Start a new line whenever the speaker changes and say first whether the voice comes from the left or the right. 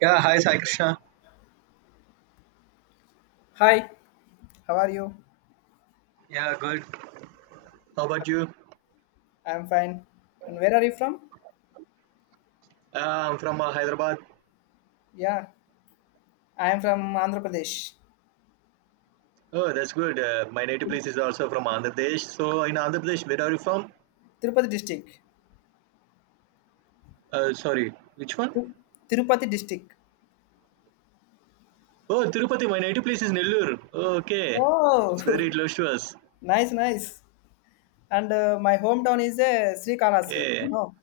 right: Yeah, hi Sai Krishna.
left: Hi, how are you?
right: Yeah, good. How about you?
left: I'm fine. And where are you from?
right: Uh, I'm from Hyderabad.
left: Yeah, I am from Andhra Pradesh,
right: Oh, that's good. My native place is also from Andhra Pradesh. So, in Andhra Pradesh, where are you from?
left: Tirupati district.
right: Sorry, which one?
left: Ti- Tirupati district.
right: Oh, Tirupati. My native place is Nellore. Oh, okay,
left: Oh,
right: it's very close to us.
left: nice, nice. And my hometown is Sri Kalasri.
right: Okay.
left: No,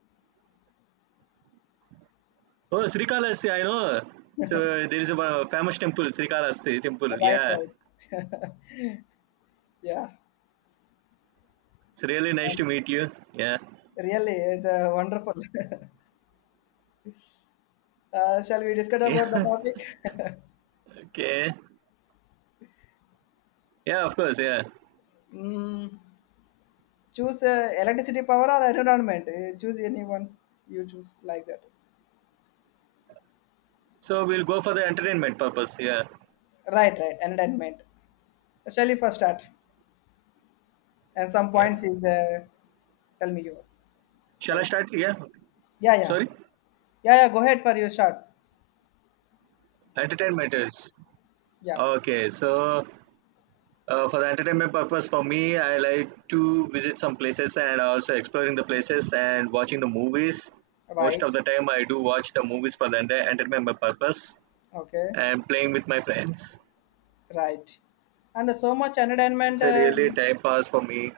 right: Oh, Srikalasthi, I know. So there is a famous temple, Srikalasthi temple.
left: right,
right: Yeah,
left: right. Yeah,
right: it's really nice to meet you. Yeah.
left: really, it's wonderful. Shall we discuss about the
right: Yeah.
left: topic?
right: Okay. Yeah, of course. Yeah.
left: mm, choose electricity power or environment. Choose anyone you choose like that.
right: So we'll go for the entertainment purpose. Yeah.
left: Right, right. Entertainment. Shall we first start? And some
right: Yeah.
left: points is tell me your
right: Shall I
left: side.
right: start? Yeah.
left: Yeah,
right: Sorry.
left: yeah, yeah, go ahead for your shot.
right: Entertainment is.
left: Yeah,
right: Okay. So, for the entertainment purpose, for me, I like to visit some places and also exploring the places and watching the movies. Most of
left: right,
right: the time, I do watch the movies for the entertainment purpose
left: okay,
right: and playing with my friends.
left: right. And so much entertainment,
right: It's a really time pass for me.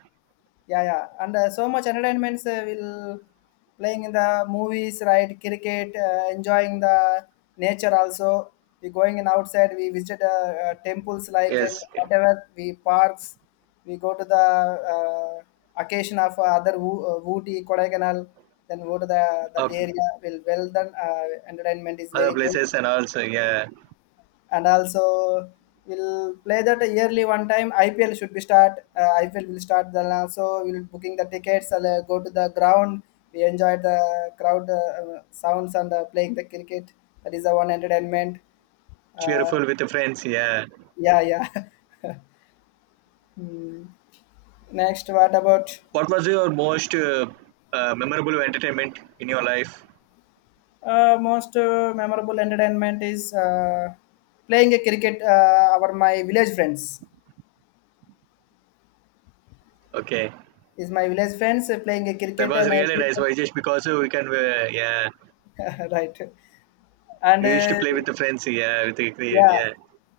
left: yeah, yeah, and so much entertainments will playing in the movies, right? Cricket, enjoying the nature also. We going in outside. We visit temples like and
right: Yes.
left: whatever we parks. We go to the occasion of other Ooty, Kodaikanal. Then go to the that
right: Okay.
left: area. Will well done. Entertainment is
right: Other
left: very good,
right: places and also, yeah.
left: and also we'll play that yearly one time. IPL should be start. IPL will start, then also we'll booking the tickets and go to the ground. We enjoy the crowd, sounds, and playing the cricket. That is the one entertainment. uh,
right: Cheerful with the friends. Yeah.
left: yeah, yeah. Hmm. Next, what about
right: What was your most memorable entertainment in your life?
left: most memorable entertainment is playing a cricket, our my village friends.
right: Okay.
left: Is My village friends, playing a
right: That
left: cricket
right: was
left: and
right: really nice.
left: everything.
right: Why just because we can, yeah,
left: Right. And
right: we used to play with the friends, yeah, with the,
left: yeah,
right: yeah,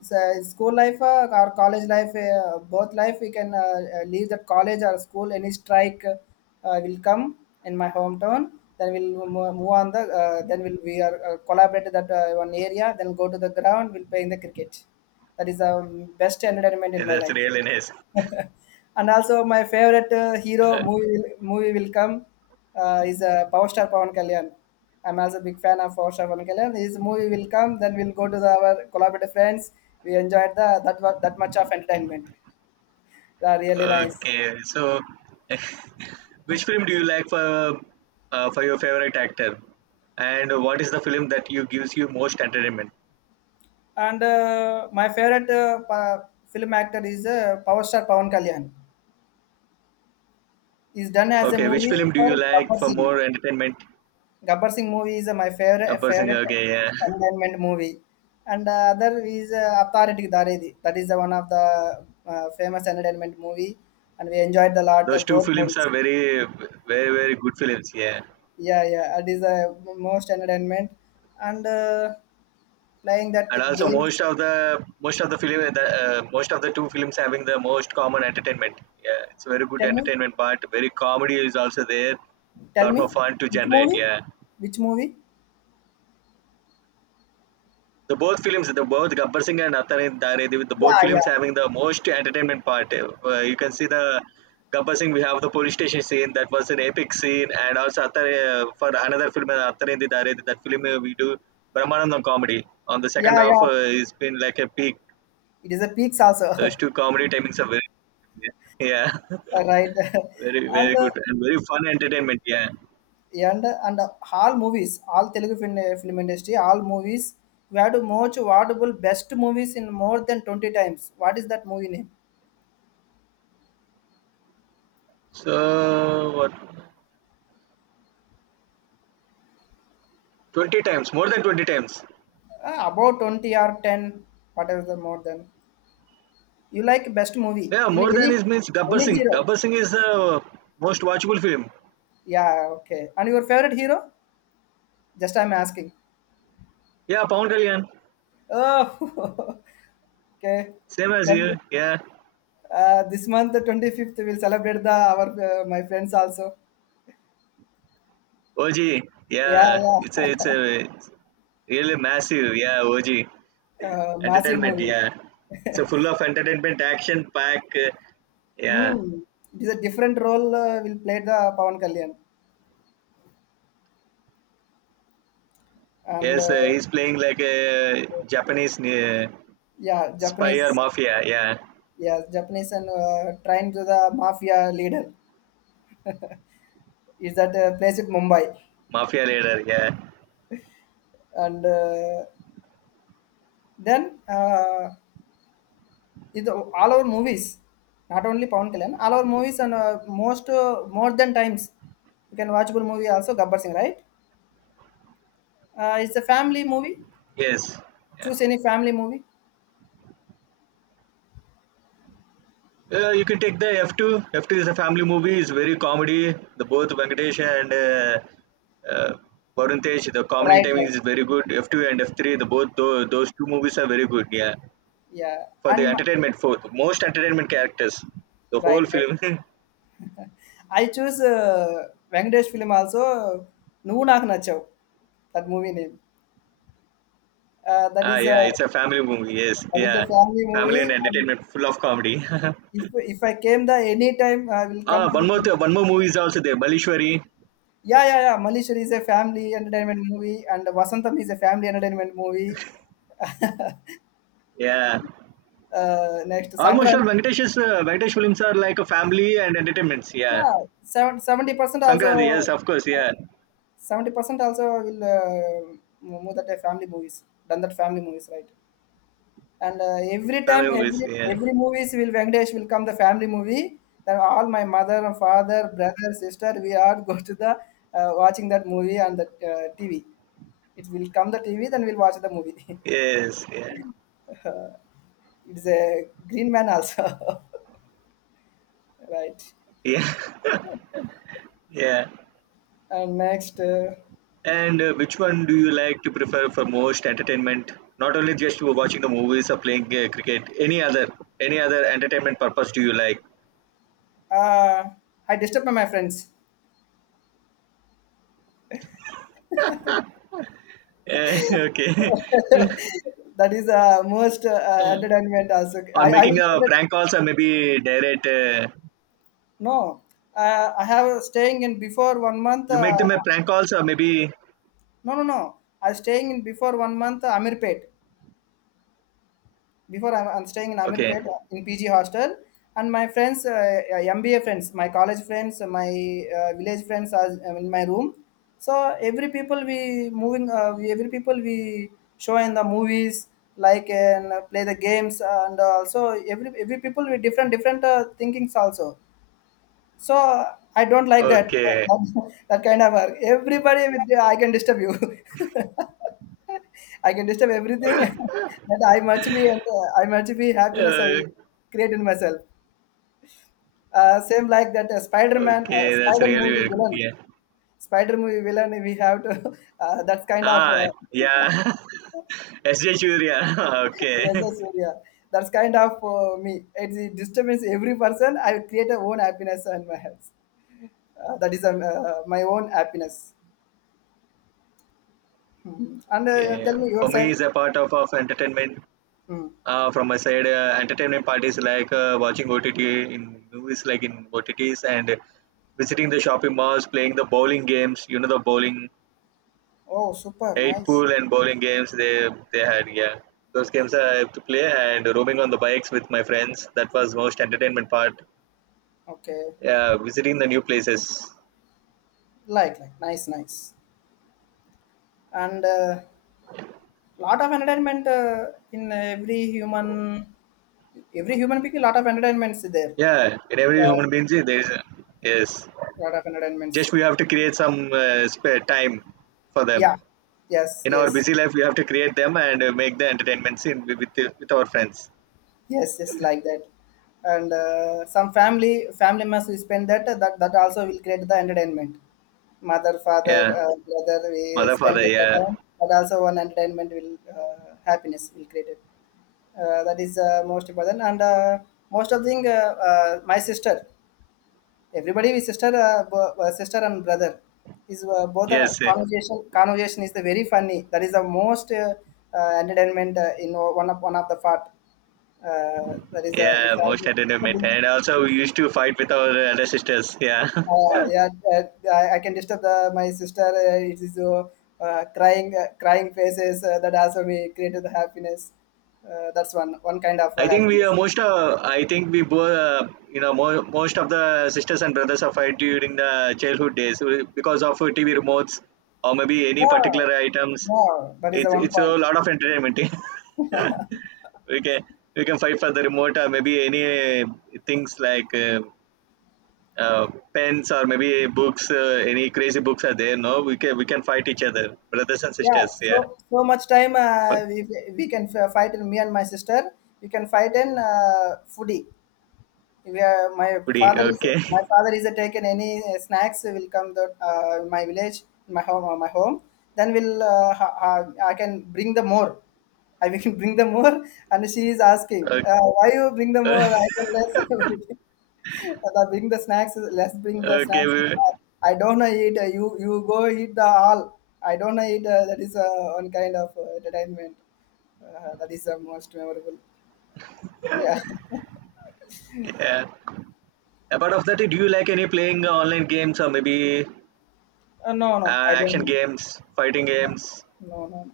left: so school life or college life, both life, we can leave the college or school. Any strike will come in my hometown. Then we'll move on the. Then we are collaborate that one area. Then go to the ground. We'll play in the cricket. That is the best entertainment in
right: yeah,
left: my
right: that's
left: life.
right: really nice.
left: And also my favorite hero movie movie will come, is Power Star Pawan Kalyan. I'm also a big fan of Power Star Pawan Kalyan. His movie will come, then we'll go to the, our collaborative friends. We enjoyed the that that much of entertainment. Yeah, really nice.
right: Okay, so. Which film do you like for your favorite actor, and what is the film that you gives you most entertainment?
left: And my favorite film actor is Power Star Pawan Kalyan. He's done as a
right: Okay, which
left: movie
right: film do you
left: for
right: like
left: Gabbar
right: for
left: Singh.
right: more entertainment?
left: Gabbar Singh movie is my favorite
right: A person,
left: favorite
right: okay, yeah,
left: entertainment movie, and other is Authority Daredi. That is the one of the famous entertainment movie, and we enjoyed a lot,
right: those two
left: both
right: films
left: movies.
right: are very, very, very good films, yeah.
left: Yeah, yeah, it is the most entertainment, and playing that
right: And also
left: games.
right: most of the film the, most of the two films having the most common entertainment, yeah, it's very good
left: Tell me,
right: entertainment part, very comedy is also there,
left: tell
right: lot more
left: me,
right: fun to
left: which
right: generate,
left: movie?
right: yeah.
left: Which movie?
right: The both films, the both Gabbar Singh and Atari Dare Devi, the both
left: Yeah,
right: films
left: yeah,
right: having the most entertainment part. You can see the Gabbar Singh, we have the police station scene, that was an epic scene, and also Atari, for another film Atari Dare, that film we do Brahmanandam comedy on the
left: yeah,
right: second half.
left: yeah.
right: It's been like a peak.
left: It is a peaks
right: Those
left: also.
right: two comedy timings are very, yeah,
left: Right?
right: very,
left: And
right: very good and very fun entertainment. Yeah.
left: and all movies, all telugu film, film industry, all movies we had most watchable best movies in more than 20 times. What is that movie name?
right: So what? 20 times, more than 20 times.
left: About 20 or 10, whatever the more than you like best movie
right: Yeah,
left: in
right: more than
left: any
right: is means Gabbar
left: any
right: Singh.
left: hero.
right: Gabbar Singh is the most watchable film.
left: Yeah, okay. And your favorite hero, just I'm asking.
right: Yeah, Pawan Kalyan.
left: Oh, okay.
right: Same as you.
left: Then
right: Yeah.
left: this month the 25th, we'll celebrate the our, my friends also.
right: OG.
left: Yeah,
right: Yeah.
left: yeah.
right: It's really massive. Yeah. OG.
left: Massive
right: Entertainment.
left: movies.
right: Yeah. It's a full of entertainment, action pack. Yeah.
left: Mm. It is a different role, will play the Pawan Kalyan, and
right: Yes, he's playing like a Japanese
left: yeah,
right: spy or
left: Japanese,
right: mafia, yeah.
left: yeah, Japanese, and trying to the mafia leader is that place in Mumbai,
right: Mafia leader, yeah.
left: and then it, all our movies, not only Pawan Kalyan, all our movies, and most, more than times you can watchable movie also, Gabbar Singh, right? It's a family movie.
right: Yes. Yeah.
left: Choose any family movie.
right: You can take the F2. F2 is a family movie. It's very comedy. The both Venkatesh and Varun Tej, the comedy
left: Right,
right: timing
left: right,
right: is very good. F2 and F3, the both those two movies are very good. Yeah,
left: yeah,
right: for the
left: and
right: entertainment, for the most entertainment characters, the
left: right,
right: whole
left: right.
right: film.
left: I choose Bangladesh film also. Noo naak na chow, that movie name. That
right: Ah,
left: is a.
right: yeah, it's a family movie. Yes,
left: This is a
right: yeah,
left: family
right: family
left: movie.
right: and entertainment, full of comedy.
left: If I came the any time, I will come
right: Ah, one
left: to.
right: more, one more movie is also there, Balishwari.
left: Yeah, yeah, yeah. Malishri is a family entertainment movie, and Wasantham is a family entertainment movie.
right: Yeah,
left: Ah, next
right: almost all
left: Sangram.
right: Venkatesh's Venkatesh films are like a family and entertainments. Yeah,
left: Yeah, seventy percent
right: Sankranti.
left: also.
right: Yes, of course. Yeah,
left: 70% also will. Most of the family movies. Done that family movies right. And every time,
right: family movies. Yeah,
left: every movies will Venkatesh will come the family movie. Then all my mother and father, brother, sister, we all go to the watching that movie on the TV. It will come the TV, then we'll watch the movie.
right: yes. Yeah,
left: It's a Green Man also. Right?
right: yeah, yeah.
left: And next,
right: And which one do you like to prefer for most entertainment? Not only just watching the movies or playing cricket. Any other entertainment purpose do you like?
left: uh, I disturb my friends.
right: Eh, okay.
left: That is most entertainment also.
right: Or
left: I
right: making
left: will get
right: a
left: it.
right: prank calls or maybe direct.
left: No, I have staying in before one month.
right: You make them a prank calls or maybe.
left: No, no, no. I was staying in before one month, Amirpet. Before I'm staying in
right: Okay.
left: Amirpet in PG hostel, and my friends, MBA friends, my college friends, my village friends are in my room. So every people we moving, we, every people we show in the movies, like, and play the games, and also every people with different thinkings also. So I don't like that,
right: Okay.
left: that kind of work. Everybody with I can disturb you. I can disturb everything. That I must be, I must be happiness, I will
right: Uh,
left: create in myself. Same like that, Spider-Man,
right: okay, that's
left: Spider
right: really
left: movie
right: very good.
left: villain,
right: Yeah.
left: Spider movie villain. We have to. That's kind of
right: Ah, yeah. S.J. Surya. Okay.
left: yes, yes, yeah. That's kind of me. It disturbs every person. I create a own happiness in my health. That is my own happiness. Mhm. And
right: Okay.
left: tell me your
right: For me,
left: side.
right: it's a part of, entertainment.
left: Mm.
right: From my side, entertainment part is like watching OTT in movies, like in OTTs, and visiting the shopping malls, playing the bowling games. You know the bowling,
left: Oh, super
right: eight
left: nice.
right: pool and bowling games they had. Yeah, those games I have to play and roaming on the bikes with my friends. That was most entertainment part.
left: Okay,
right: Yeah, visiting the new places.
left: like, nice, nice. And lot of entertainment in every human, every human being, lot of entertainments there.
right: Yeah, in every
left: Yeah,
right: human being, see, there is a, yes.
left: lot of entertainments.
right: Just we have to create some spare time for them.
left: Yeah, yes,
right: In our
left: yes,
right: busy life, we have to create them and make the entertainment scene with our friends.
left: yes, yes, like that. And some family must we spend that, that also will create the entertainment. Mother, father,
right: Yeah,
left: brother, we
right: mother,
left: spend
right: father.
left: that
right: Yeah,
left: time, but also one entertainment will, happiness will create it. That is most important, and most of the thing, my sister, everybody is sister, sister and brother is both are
right: yes,
left: conversation is the very funny. That is the most entertainment, in one of, one of the part. uh, that is if
right: yeah.
left: I be
right: Most entertainment,
left: disturbing.
right: and also we used to fight with our elder sisters. Yeah,
left: uh, yeah uh, I can disturb the, my sister, it is crying, crying faces. That also we created the happiness. That's one, one kind of
right: I think we are
left: happiness.
right: most of, I think we both, you know, most of the sisters and brothers are fight during the childhood days because of TV remotes or maybe any
left: Yeah,
right: particular items.
left: yeah, that is the
right: It's
left: one
right: it's
left: point.
right: a lot of entertainment. we can we can fight for the remote or maybe any things like uh, pens or maybe books. Any crazy books are there? No, we can fight each other, brothers and
left: Yeah,
right: sisters. Yeah,
left: so so much time,
right: but
left: we can fight in me and my sister. We can fight in foodie. Yeah, my
right: okay,
left: father is taken any, snacks will come the, my village, my home. Then will, ha, ha, I can bring the more, and she is asking,
right: okay,
left: why you bring the more, I can less. Bring the snacks, let's bring the
right: okay.
left: snacks. I don't know eat, you you go eat the all, I don't know eat, that is one kind of entertainment. That is the most memorable. Yeah.
right: Yeah. Apart of that, do you like any playing online games or maybe
left: No, no, I don't
right: action
left: know.
right: games, fighting games
left: No, no, no.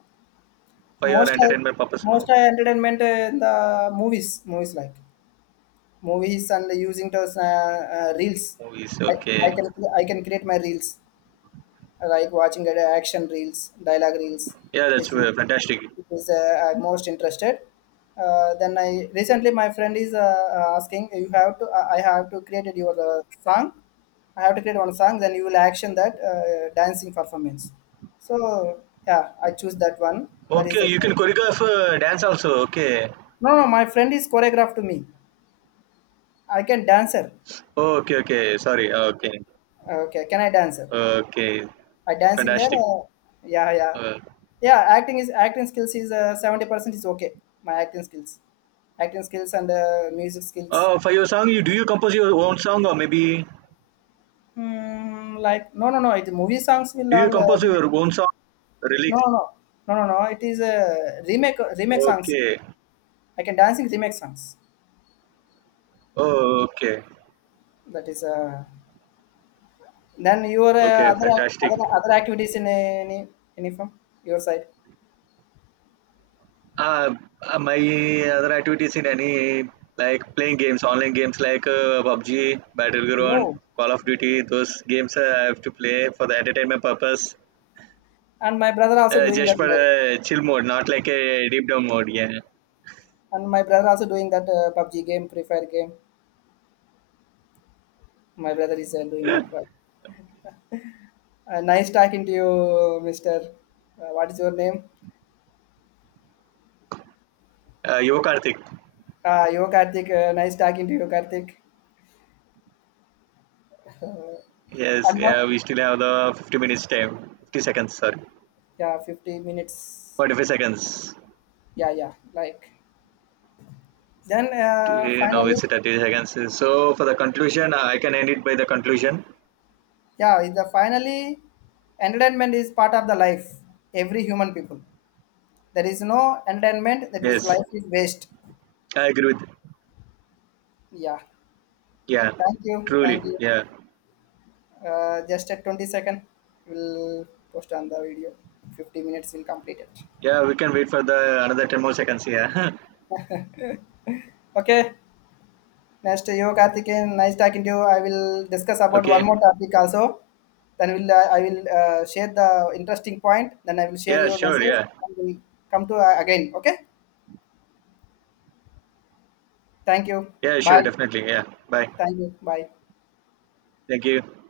right: for your
left: Most of
right: entertainment purpose?
left: Most
right: No,
left: of entertainment, in the movies, movies, and using those reels.
right: movies.
left: I, I
right: Okay,
left: can, I can create my reels like watching at action reels, dialogue reels.
right: yeah, that's
left: Is
right: fantastic.
left: it is I'm most interested. Then I recently my friend is asking you have to. I have to create your, song. I have to create one song. Then you will action that, dancing performance. So yeah, I choose that one. That is
right: Okay,
left: the
right: you
left: no.
right: can choreograph dance also. Okay,
left: No. My friend is choreographed to me. I can dancer.
right: okay, okay. Sorry. Okay,
left: Okay, can I dancer?
right: okay,
left: I dancing there.
right: fantastic.
left: Yeah, yeah,
right: Uh,
left: yeah. Acting is acting skills is 70% is okay. My acting skills and music skills.
right: for your song, you do you compose your own song or maybe
left: Hmm, like no, no, no. It movie songs will
right: do you
left: all,
right: compose
left: remake.
right: your own song?
left: No,
right: Lyrics.
left: no, no, no, no, no. It is remake remake songs.
right: Okay.
left: I can dancing remake songs.
right: Oh, okay.
left: That is then your
right: Okay,
left: other,
right: fantastic.
left: other activities in any from your side.
right: Uh, my other activities in any like playing games, online games like PUBG, Battleground,
left: No,
right: Call of Duty. Those games I have to play for the entertainment purpose,
left: and my brother also doing
right: just
left: that.
right: for
left: Like,
right: a chill mode, not like a deep down mode. Yeah.
left: and my brother also doing that PUBG game, Free Fire game. My brother is doing that work. Nice talking to you, Mister. What is your name?
right: You Karthik.
left: You Karthik. Nice talking to you, Karthik.
right: Yes.
left: And
right: Yeah.
left: what?
right: We still have the 50 minutes time. 50 seconds. Sorry.
left: Yeah, 50 minutes.
right: 45 seconds.
left: Yeah, yeah. Like then,
right: Eh, no,
left: finally,
right: it's 30 seconds. So for the conclusion, I can end it by the conclusion.
left: yeah. is The finally, entertainment is part of the life. Every human people. There is no entertainment, that is
right: Yes,
left: life is waste.
right: I agree with.
left: Yeah.
right: Yeah.
left: Thank you.
right: Truly.
left: Thank you.
right: Yeah.
left: Just at 20-second, we'll post on the video. 50 minutes will complete it.
right: Yeah, we can wait for the another 10 more seconds. Yeah.
left: Okay, next to you, Karthikeyan. Nice talking to you. I will discuss about one
right: Okay.
left: more topic also. Then will, I will, share the interesting point. Then I will share
right: Yeah,
left: your
right: sure.
left: message,
right: Yeah.
left: and we'll come to, again. Okay. Thank you.
right: Yeah,
left: Bye.
right: sure. Definitely. Yeah. Bye.
left: Thank you. Bye.
right: Thank you.